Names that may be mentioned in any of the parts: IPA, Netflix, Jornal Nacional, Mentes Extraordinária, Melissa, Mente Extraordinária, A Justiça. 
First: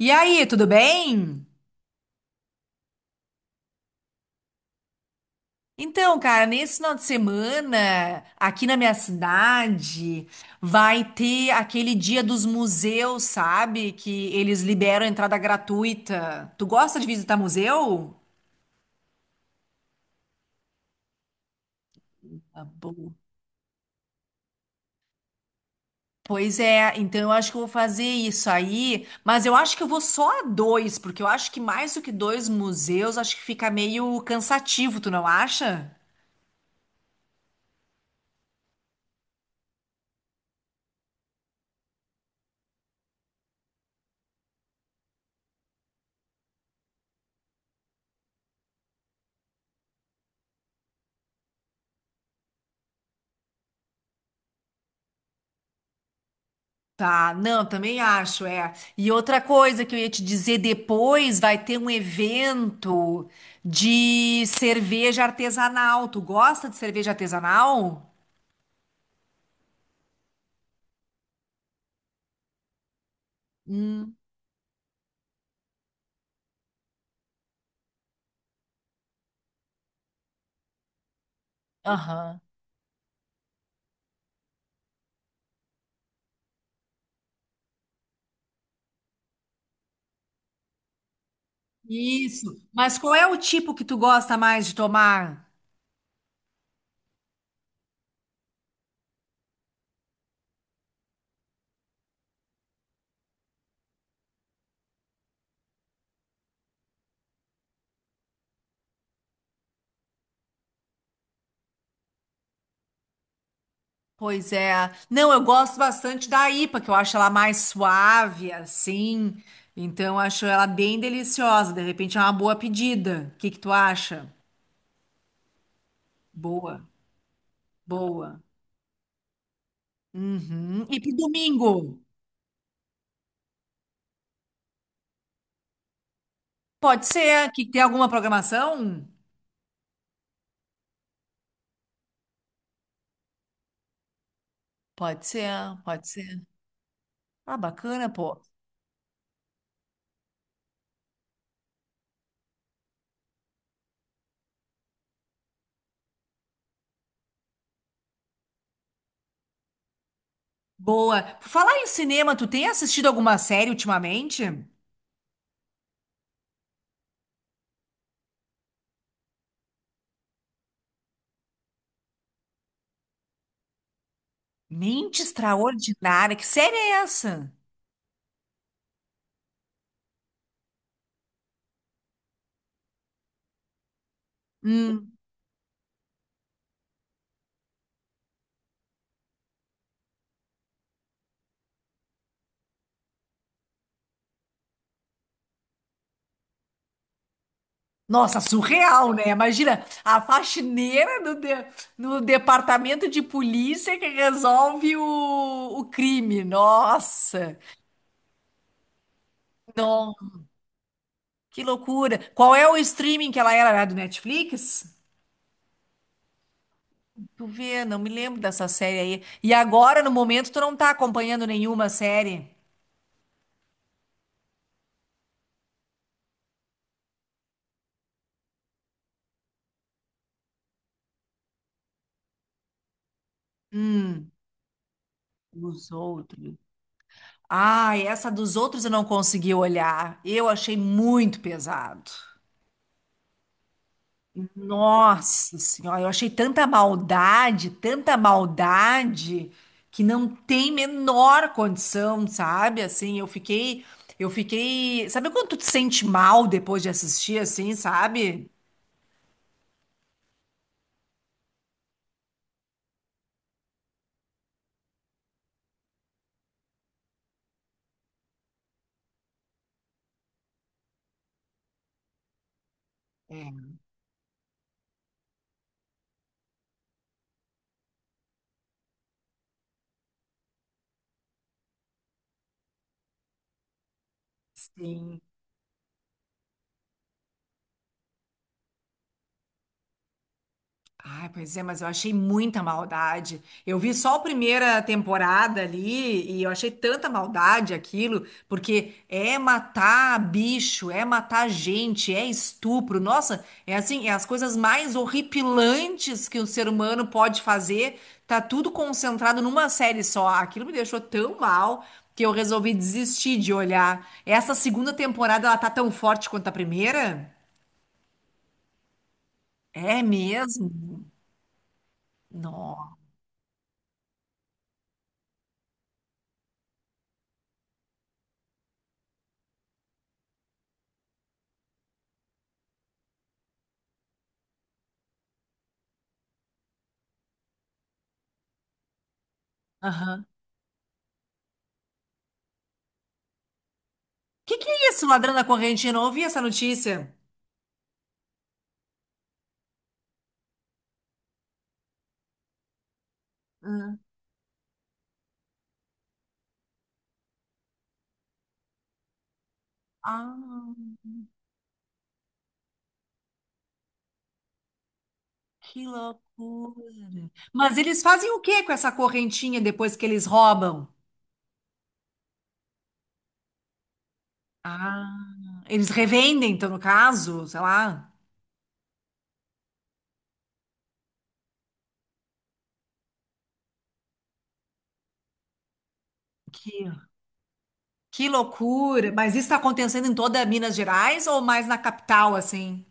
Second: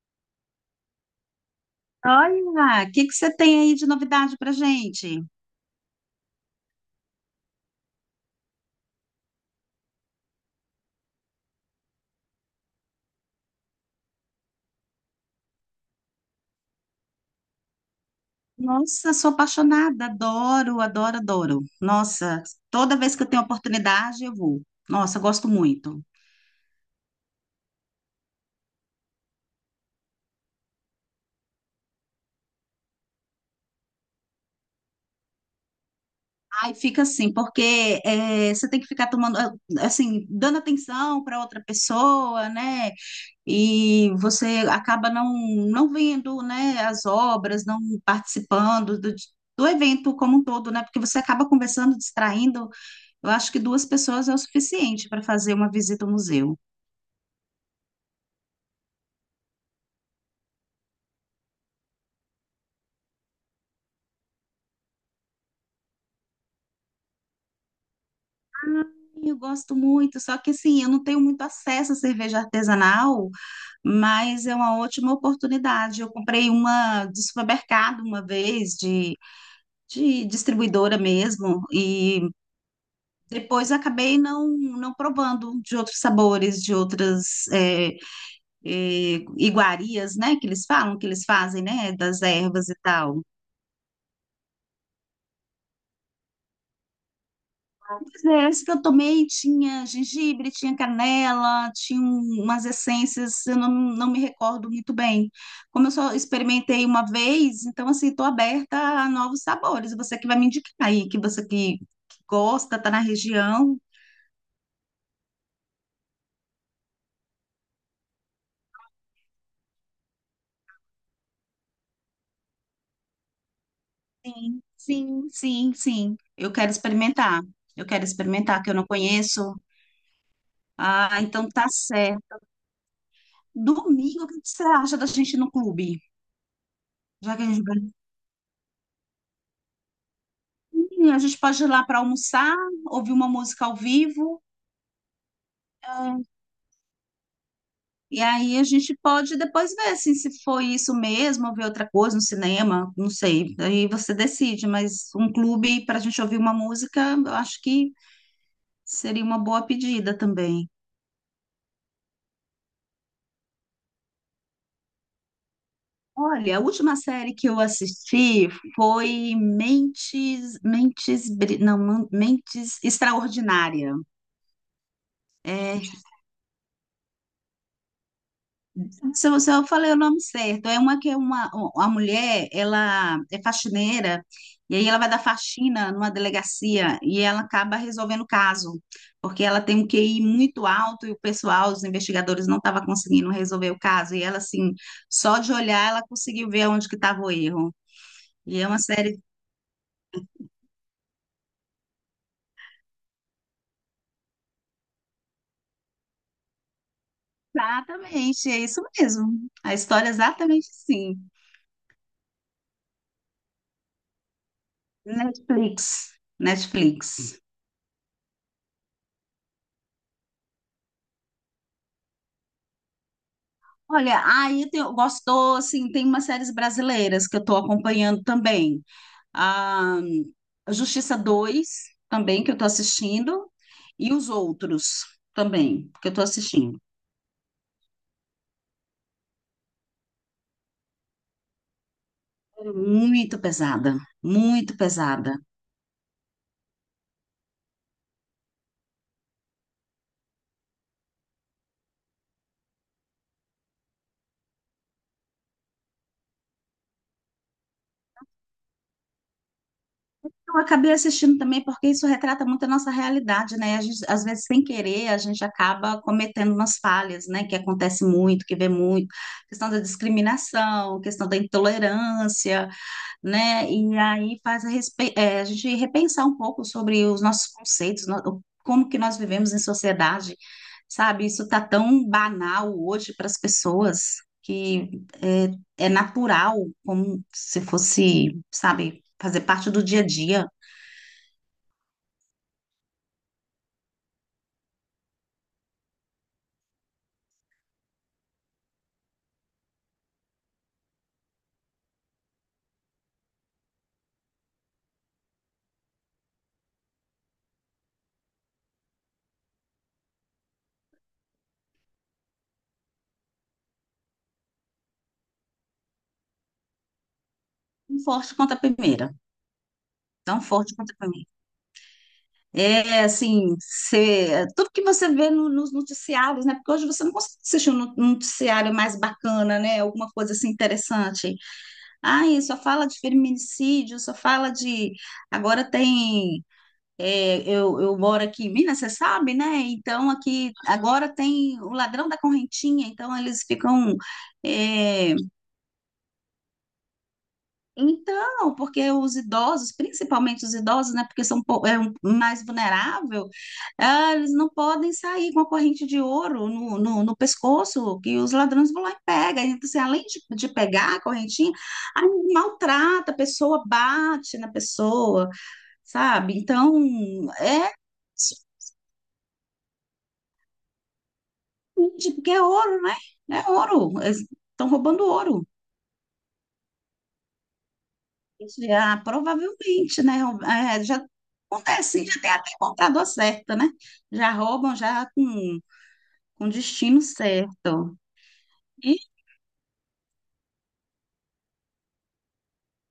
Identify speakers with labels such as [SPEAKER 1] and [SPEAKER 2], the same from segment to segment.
[SPEAKER 1] E aí, tudo bem?
[SPEAKER 2] Olha, o que que você tem aí de novidade pra gente?
[SPEAKER 1] Então, cara, nesse final de semana, aqui na minha cidade, vai ter aquele dia dos museus, sabe? Que eles liberam entrada gratuita. Tu gosta de visitar museu?
[SPEAKER 2] Nossa, sou apaixonada, adoro, adoro, adoro. Nossa,
[SPEAKER 1] Tá
[SPEAKER 2] toda
[SPEAKER 1] bom.
[SPEAKER 2] vez que eu tenho oportunidade, eu vou. Nossa, eu gosto muito.
[SPEAKER 1] Pois é, então eu acho que eu vou fazer isso aí, mas eu acho que eu vou só a dois, porque eu acho que mais do que dois museus, acho que fica meio cansativo, tu não acha?
[SPEAKER 2] Aí fica assim, porque você tem que ficar tomando, assim, dando atenção para outra pessoa, né? E você acaba não vendo, né, as obras, não participando do evento como um todo, né? Porque você acaba conversando, distraindo. Eu acho que duas pessoas é o suficiente para fazer uma visita ao museu.
[SPEAKER 1] Tá, não, também acho, é. E outra coisa que eu ia te dizer depois, vai ter um evento de cerveja artesanal. Tu gosta de cerveja artesanal?
[SPEAKER 2] Eu gosto muito, só que assim, eu não tenho muito acesso à cerveja artesanal,
[SPEAKER 1] Hum,
[SPEAKER 2] mas é uma ótima oportunidade. Eu comprei uma de supermercado uma vez, de distribuidora mesmo, e
[SPEAKER 1] aham.
[SPEAKER 2] depois acabei não provando de outros sabores, de outras iguarias, né? Que eles falam, que eles fazem, né? Das
[SPEAKER 1] Isso.
[SPEAKER 2] ervas e
[SPEAKER 1] Mas qual
[SPEAKER 2] tal.
[SPEAKER 1] é o tipo que tu gosta mais de tomar?
[SPEAKER 2] Mas é, esse que eu tomei tinha gengibre, tinha canela, tinha umas essências, eu não me recordo muito bem. Como eu só experimentei uma vez, então assim, estou aberta a novos sabores. Você que vai me indicar aí, que você que gosta, tá na região.
[SPEAKER 1] Pois é. Não, eu gosto bastante da IPA, que eu acho ela mais suave, assim. Então, eu acho ela bem deliciosa. De repente, é uma boa pedida. O que que tu acha?
[SPEAKER 2] Sim, sim, sim, sim. Eu quero
[SPEAKER 1] Boa,
[SPEAKER 2] experimentar. Eu quero
[SPEAKER 1] boa.
[SPEAKER 2] experimentar, que eu não conheço.
[SPEAKER 1] Uhum. E pro
[SPEAKER 2] Ah, então tá
[SPEAKER 1] domingo?
[SPEAKER 2] certo. Domingo, o que você acha da gente ir no clube?
[SPEAKER 1] Pode
[SPEAKER 2] Já que a
[SPEAKER 1] ser,
[SPEAKER 2] gente
[SPEAKER 1] que tem
[SPEAKER 2] vai.
[SPEAKER 1] alguma programação?
[SPEAKER 2] Sim, a gente pode ir lá para almoçar, ouvir uma música ao vivo.
[SPEAKER 1] Pode ser, pode
[SPEAKER 2] Ah,
[SPEAKER 1] ser. Ah, bacana,
[SPEAKER 2] e
[SPEAKER 1] pô.
[SPEAKER 2] aí a gente pode depois ver assim, se foi isso mesmo, ou ver outra coisa no cinema, não sei. Aí você decide, mas um clube para a gente ouvir uma música, eu acho que seria uma boa pedida também.
[SPEAKER 1] Boa. Por falar em cinema, tu tem assistido alguma série ultimamente?
[SPEAKER 2] Olha, a última série que eu assisti foi Mentes, Mentes, Bri- não, Man- Mentes Extraordinária.
[SPEAKER 1] Mente
[SPEAKER 2] É,
[SPEAKER 1] Extraordinária. Que série é essa?
[SPEAKER 2] se eu falei o nome certo, é uma mulher, ela é faxineira e aí ela vai
[SPEAKER 1] Hum.
[SPEAKER 2] dar faxina numa delegacia e ela acaba resolvendo o caso, porque ela tem um QI muito alto e o pessoal, os investigadores não estavam conseguindo resolver o caso e ela assim, só de olhar ela conseguiu ver onde que estava o erro.
[SPEAKER 1] Nossa,
[SPEAKER 2] E é uma
[SPEAKER 1] surreal,
[SPEAKER 2] série.
[SPEAKER 1] né? Imagina a faxineira no, no departamento de polícia que resolve o crime. Nossa,
[SPEAKER 2] Exatamente, é isso mesmo. A história é
[SPEAKER 1] não,
[SPEAKER 2] exatamente assim.
[SPEAKER 1] que loucura. Qual é o streaming que ela era? Era do Netflix?
[SPEAKER 2] Netflix, Netflix.
[SPEAKER 1] Tu vê, não me lembro dessa série aí. E agora, no momento, tu não tá acompanhando nenhuma série?
[SPEAKER 2] Olha, aí gostou, assim, tem umas séries brasileiras que eu estou acompanhando também. A Justiça dois também, que eu estou assistindo, e os
[SPEAKER 1] Hum,
[SPEAKER 2] outros
[SPEAKER 1] dos
[SPEAKER 2] também, que eu estou
[SPEAKER 1] outros.
[SPEAKER 2] assistindo.
[SPEAKER 1] Ah, essa dos outros eu não consegui olhar. Eu achei muito pesado.
[SPEAKER 2] É muito pesada, muito pesada.
[SPEAKER 1] Nossa Senhora, eu achei tanta maldade, que não tem menor condição, sabe? Assim, eu fiquei. Sabe quando tu te sente mal depois de assistir, assim, sabe?
[SPEAKER 2] Eu acabei assistindo também porque isso retrata muito a nossa realidade, né? A gente, às vezes, sem querer, a gente acaba cometendo umas falhas, né? Que acontece muito, que vê muito, questão da discriminação, questão da intolerância,
[SPEAKER 1] É.
[SPEAKER 2] né? E aí faz a gente repensar um pouco sobre os nossos conceitos, como que nós vivemos em sociedade, sabe? Isso tá tão banal hoje para as pessoas que
[SPEAKER 1] Sim.
[SPEAKER 2] é natural, como se fosse, sabe? Fazer parte do dia a dia.
[SPEAKER 1] Ai, pois é, mas eu achei muita maldade. Eu vi só a primeira temporada ali e eu achei tanta maldade aquilo, porque é matar bicho, é matar gente, é estupro. Nossa, é assim, é as coisas mais horripilantes que o ser humano pode fazer. Tá tudo concentrado numa série só. Aquilo me deixou tão mal que eu resolvi desistir de olhar. Essa segunda temporada, ela tá tão forte quanto a primeira?
[SPEAKER 2] Tão forte quanto a primeira.
[SPEAKER 1] É
[SPEAKER 2] Tão forte quanto
[SPEAKER 1] mesmo?
[SPEAKER 2] a primeira.
[SPEAKER 1] Não.
[SPEAKER 2] É assim, tudo que você vê nos noticiários, né? Porque hoje você não consegue assistir um noticiário mais bacana, né? Alguma coisa assim interessante. Ai, só fala de feminicídio, só fala de. Agora tem. Eu eu moro aqui em Minas, você sabe, né? Então aqui agora tem o ladrão da correntinha, então eles ficam.
[SPEAKER 1] Que é isso,
[SPEAKER 2] é,
[SPEAKER 1] ladrão da correntinha? Eu não ouvi essa notícia.
[SPEAKER 2] Então, porque os idosos, principalmente os idosos, né, porque são mais vulnerável.
[SPEAKER 1] Hum.
[SPEAKER 2] Eles não podem sair com a corrente de ouro no pescoço, que os ladrões vão lá e pegam. Então, assim, além de
[SPEAKER 1] Ah,
[SPEAKER 2] pegar a correntinha, aí maltrata a pessoa, bate na pessoa,
[SPEAKER 1] que
[SPEAKER 2] sabe? Então,
[SPEAKER 1] loucura.
[SPEAKER 2] é,
[SPEAKER 1] Mas eles fazem o que com essa correntinha depois que eles roubam?
[SPEAKER 2] porque é ouro, né? É ouro. Eles estão roubando ouro.
[SPEAKER 1] Ah, eles revendem, então, no caso, sei lá.
[SPEAKER 2] Já, provavelmente, né? É, já acontece, já tem até comprador certo, né? Já roubam já com
[SPEAKER 1] Que,
[SPEAKER 2] destino certo.
[SPEAKER 1] que
[SPEAKER 2] E
[SPEAKER 1] loucura. Mas isso está acontecendo em toda Minas Gerais ou mais na capital, assim?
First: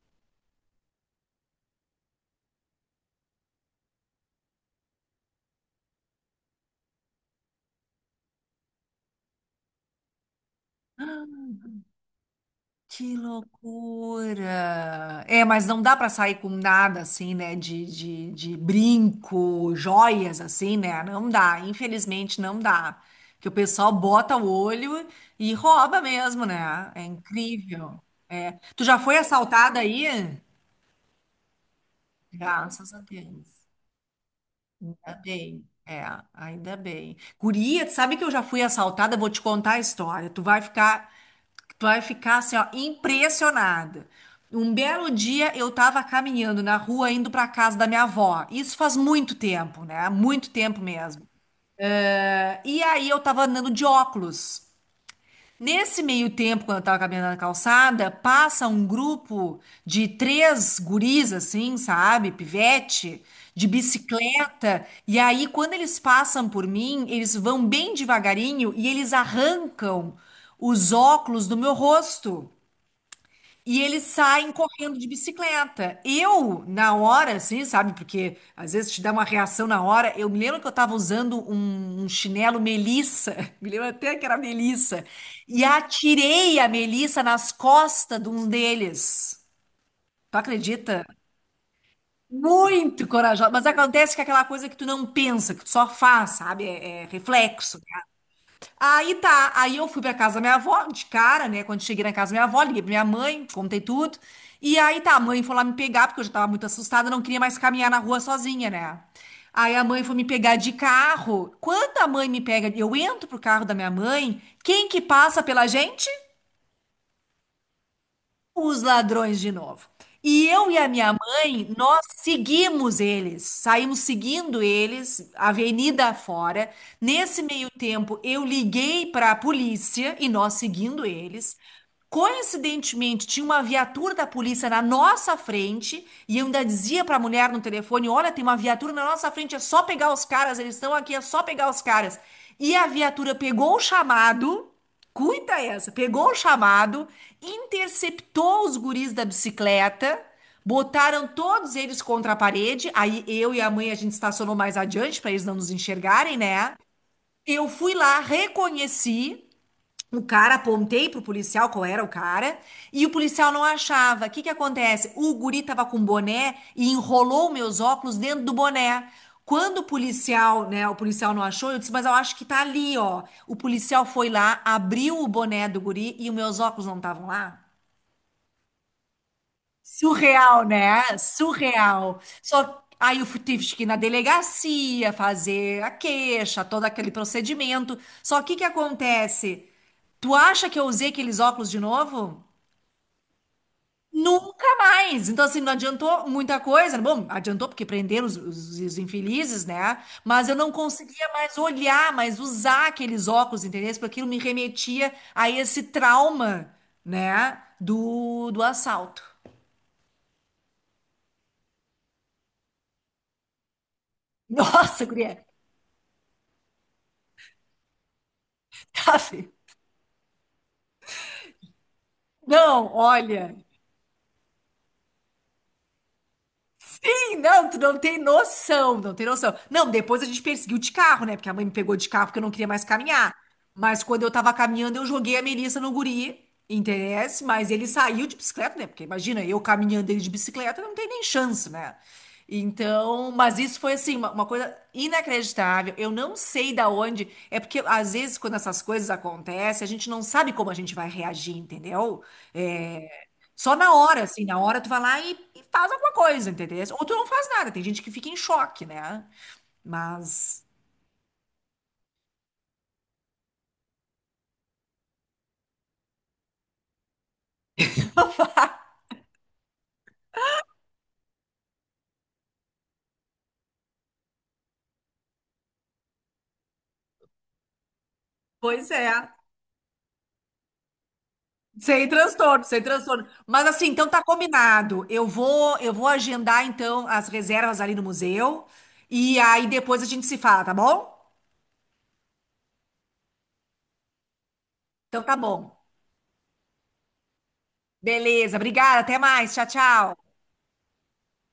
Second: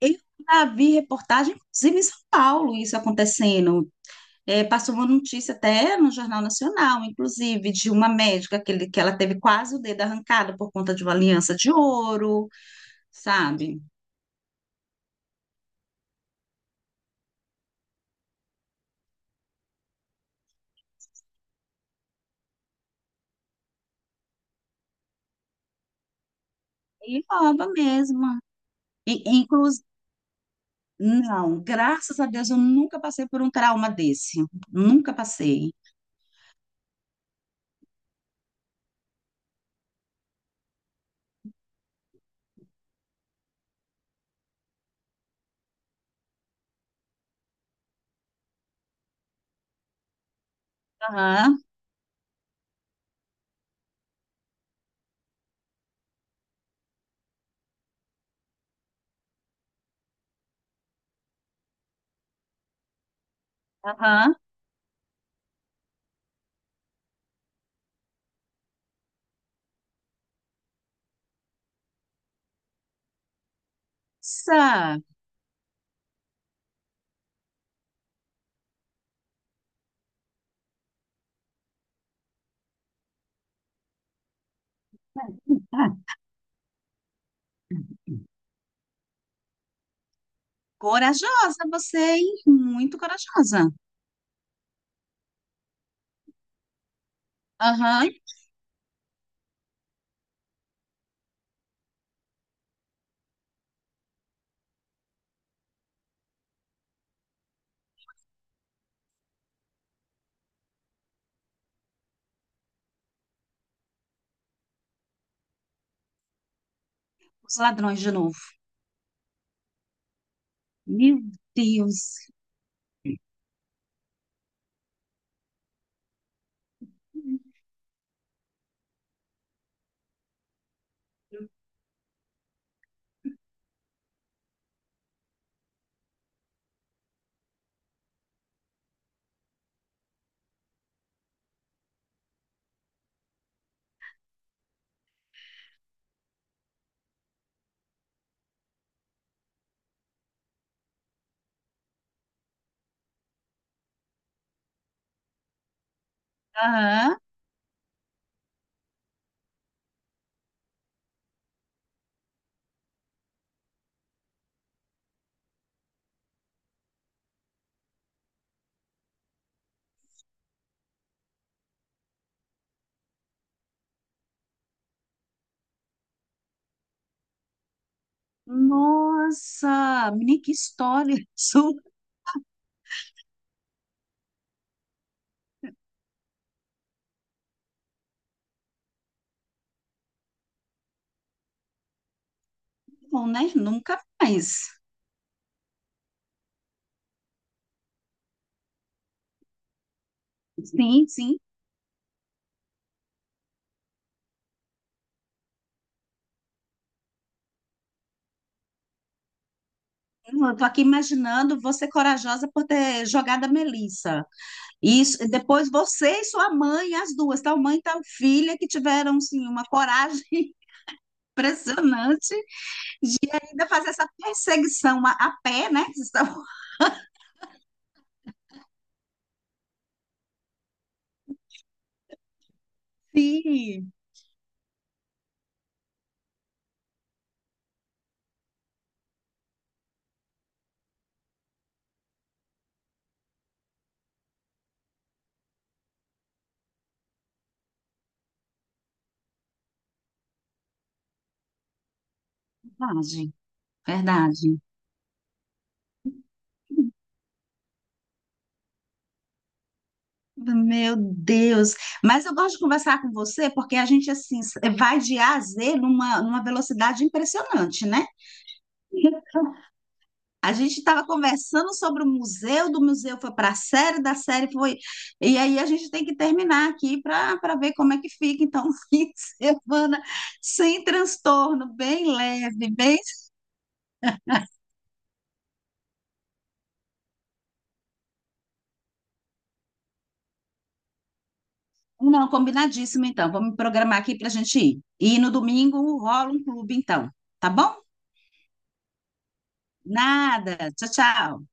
[SPEAKER 2] eu já vi reportagem, inclusive em São Paulo, isso acontecendo. É, passou uma notícia até no Jornal Nacional, inclusive, de uma médica que ela teve quase o dedo arrancado por conta de uma aliança de ouro,
[SPEAKER 1] Que
[SPEAKER 2] sabe?
[SPEAKER 1] loucura! É, mas não dá pra sair com nada assim, né? De brinco, joias assim, né? Não dá, infelizmente não dá. Que o pessoal bota o olho e rouba mesmo, né? É
[SPEAKER 2] E rouba
[SPEAKER 1] incrível.
[SPEAKER 2] mesmo.
[SPEAKER 1] É. Tu já
[SPEAKER 2] E,
[SPEAKER 1] foi assaltada aí?
[SPEAKER 2] Não, graças a Deus eu
[SPEAKER 1] Graças a
[SPEAKER 2] nunca passei por
[SPEAKER 1] Deus.
[SPEAKER 2] um trauma desse. Nunca
[SPEAKER 1] Ainda bem.
[SPEAKER 2] passei.
[SPEAKER 1] É, ainda bem. Guria, tu sabe que eu já fui assaltada? Vou te contar a história. Tu vai ficar, tu vai ficar assim, ó, impressionada. Um belo dia eu tava caminhando na rua indo pra casa da minha avó. Isso faz muito tempo, né? Muito tempo mesmo.
[SPEAKER 2] Aham,
[SPEAKER 1] E aí eu tava andando de óculos. Nesse meio tempo, quando eu tava caminhando na calçada, passa um grupo de três guris, assim, sabe? Pivete, de
[SPEAKER 2] aham.
[SPEAKER 1] bicicleta. E aí, quando eles passam por mim, eles vão bem devagarinho e eles arrancam os óculos do meu rosto. E eles saem
[SPEAKER 2] Sa-
[SPEAKER 1] correndo de bicicleta. Eu, na hora, assim, sabe? Porque às vezes te dá uma reação na hora. Eu me lembro que eu estava usando um chinelo Melissa, me lembro até que era Melissa, e
[SPEAKER 2] ah,
[SPEAKER 1] atirei a Melissa nas costas de um deles. Tu acredita?
[SPEAKER 2] Corajosa você, hein? Muito
[SPEAKER 1] Muito corajosa. Mas
[SPEAKER 2] corajosa.
[SPEAKER 1] acontece que é aquela coisa que tu não pensa, que tu só faz, sabe? É, é reflexo.
[SPEAKER 2] Aham.
[SPEAKER 1] Aí tá, aí eu fui pra casa da minha avó, de cara, né? Quando cheguei na casa da minha avó, liguei pra minha mãe, contei tudo. E aí tá, a mãe foi lá me pegar, porque eu já tava muito assustada, não queria mais caminhar na rua sozinha, né? Aí a mãe foi me pegar de carro. Quando a mãe me pega, eu entro pro carro da minha mãe, quem que passa pela gente?
[SPEAKER 2] Os ladrões de novo.
[SPEAKER 1] Os ladrões de novo. E eu e a minha
[SPEAKER 2] Meu
[SPEAKER 1] mãe, nós
[SPEAKER 2] Deus.
[SPEAKER 1] seguimos eles, saímos seguindo eles, avenida afora. Nesse meio tempo, eu liguei para a polícia e nós seguindo eles. Coincidentemente, tinha uma viatura da polícia na nossa frente e eu ainda dizia para a mulher no telefone: Olha, tem uma viatura na nossa frente, é só pegar os caras, eles estão aqui, é só pegar os caras. E a viatura pegou o chamado. Cuita essa. Pegou o chamado, interceptou os guris da bicicleta, botaram todos eles contra a parede. Aí eu e a mãe a gente estacionou mais adiante para eles não nos enxergarem, né?
[SPEAKER 2] Aham.
[SPEAKER 1] Eu fui lá, reconheci. O cara, apontei pro policial qual era o cara, e o policial não achava. O que que acontece? O guri tava com boné e enrolou meus óculos dentro do boné. Quando o policial, né, o policial não achou, eu disse, mas eu acho que tá ali, ó. O policial foi lá, abriu o boné do guri e os meus óculos não estavam lá.
[SPEAKER 2] Nossa, menina, que
[SPEAKER 1] Surreal, né?
[SPEAKER 2] história. Super
[SPEAKER 1] Surreal. Só aí eu fui- Tive que ir na delegacia fazer a queixa, todo aquele procedimento. Só que o que acontece? Tu acha que eu usei aqueles óculos de novo?
[SPEAKER 2] bom, né? Nunca
[SPEAKER 1] Nunca
[SPEAKER 2] mais.
[SPEAKER 1] mais. Então, assim, não adiantou muita coisa. Bom, adiantou porque prenderam os, os infelizes, né? Mas eu não
[SPEAKER 2] Sim,
[SPEAKER 1] conseguia
[SPEAKER 2] sim.
[SPEAKER 1] mais olhar, mais usar aqueles óculos, entendeu? Porque aquilo me remetia a esse trauma, né? Do assalto.
[SPEAKER 2] Eu tô aqui imaginando você corajosa por ter jogado a Melissa.
[SPEAKER 1] Nossa,
[SPEAKER 2] Isso, e
[SPEAKER 1] guria.
[SPEAKER 2] depois você e sua mãe, as duas, tal mãe e tal filha, que tiveram,
[SPEAKER 1] Aff,
[SPEAKER 2] assim, uma coragem impressionante
[SPEAKER 1] não,
[SPEAKER 2] de
[SPEAKER 1] olha.
[SPEAKER 2] ainda fazer essa perseguição a pé, né? Vocês estavam-
[SPEAKER 1] Sim, não, tu não tem noção, não tem noção. Não, depois a gente perseguiu de carro, né? Porque a mãe me pegou de carro porque eu não queria mais caminhar.
[SPEAKER 2] Sim,
[SPEAKER 1] Mas quando eu tava caminhando, eu joguei a Melissa no guri, interesse, mas ele saiu de bicicleta, né? Porque imagina, eu caminhando ele de bicicleta, não tem nem chance, né? Então, mas isso foi assim, uma coisa inacreditável. Eu não sei da onde. É porque às vezes, quando essas coisas acontecem, a gente não sabe como a gente vai reagir, entendeu? É,
[SPEAKER 2] verdade,
[SPEAKER 1] só na hora, assim, na
[SPEAKER 2] verdade.
[SPEAKER 1] hora tu vai lá e faz alguma coisa, entendeu? Ou tu não faz nada, tem gente que fica em choque, né? Mas,
[SPEAKER 2] Meu Deus, mas eu gosto de conversar com você porque a gente assim vai de A a Z numa velocidade impressionante, né? A gente estava conversando sobre o museu, do museu foi para a série, da série foi. E aí a gente tem que terminar aqui para ver como é que fica. Então, um
[SPEAKER 1] pois
[SPEAKER 2] fim
[SPEAKER 1] é,
[SPEAKER 2] de semana sem transtorno,
[SPEAKER 1] sem
[SPEAKER 2] bem
[SPEAKER 1] transtorno,
[SPEAKER 2] leve,
[SPEAKER 1] sem
[SPEAKER 2] bem.
[SPEAKER 1] transtorno. Mas assim, então tá combinado. Eu vou agendar então as reservas ali no museu e aí depois a gente se fala, tá bom?
[SPEAKER 2] Não, combinadíssimo, então. Vamos programar aqui para a gente ir. E
[SPEAKER 1] Então
[SPEAKER 2] no
[SPEAKER 1] tá bom.
[SPEAKER 2] domingo rola um clube, então. Tá bom?
[SPEAKER 1] Beleza, obrigada, até mais, tchau, tchau.
[SPEAKER 2] Nada. Tchau, tchau.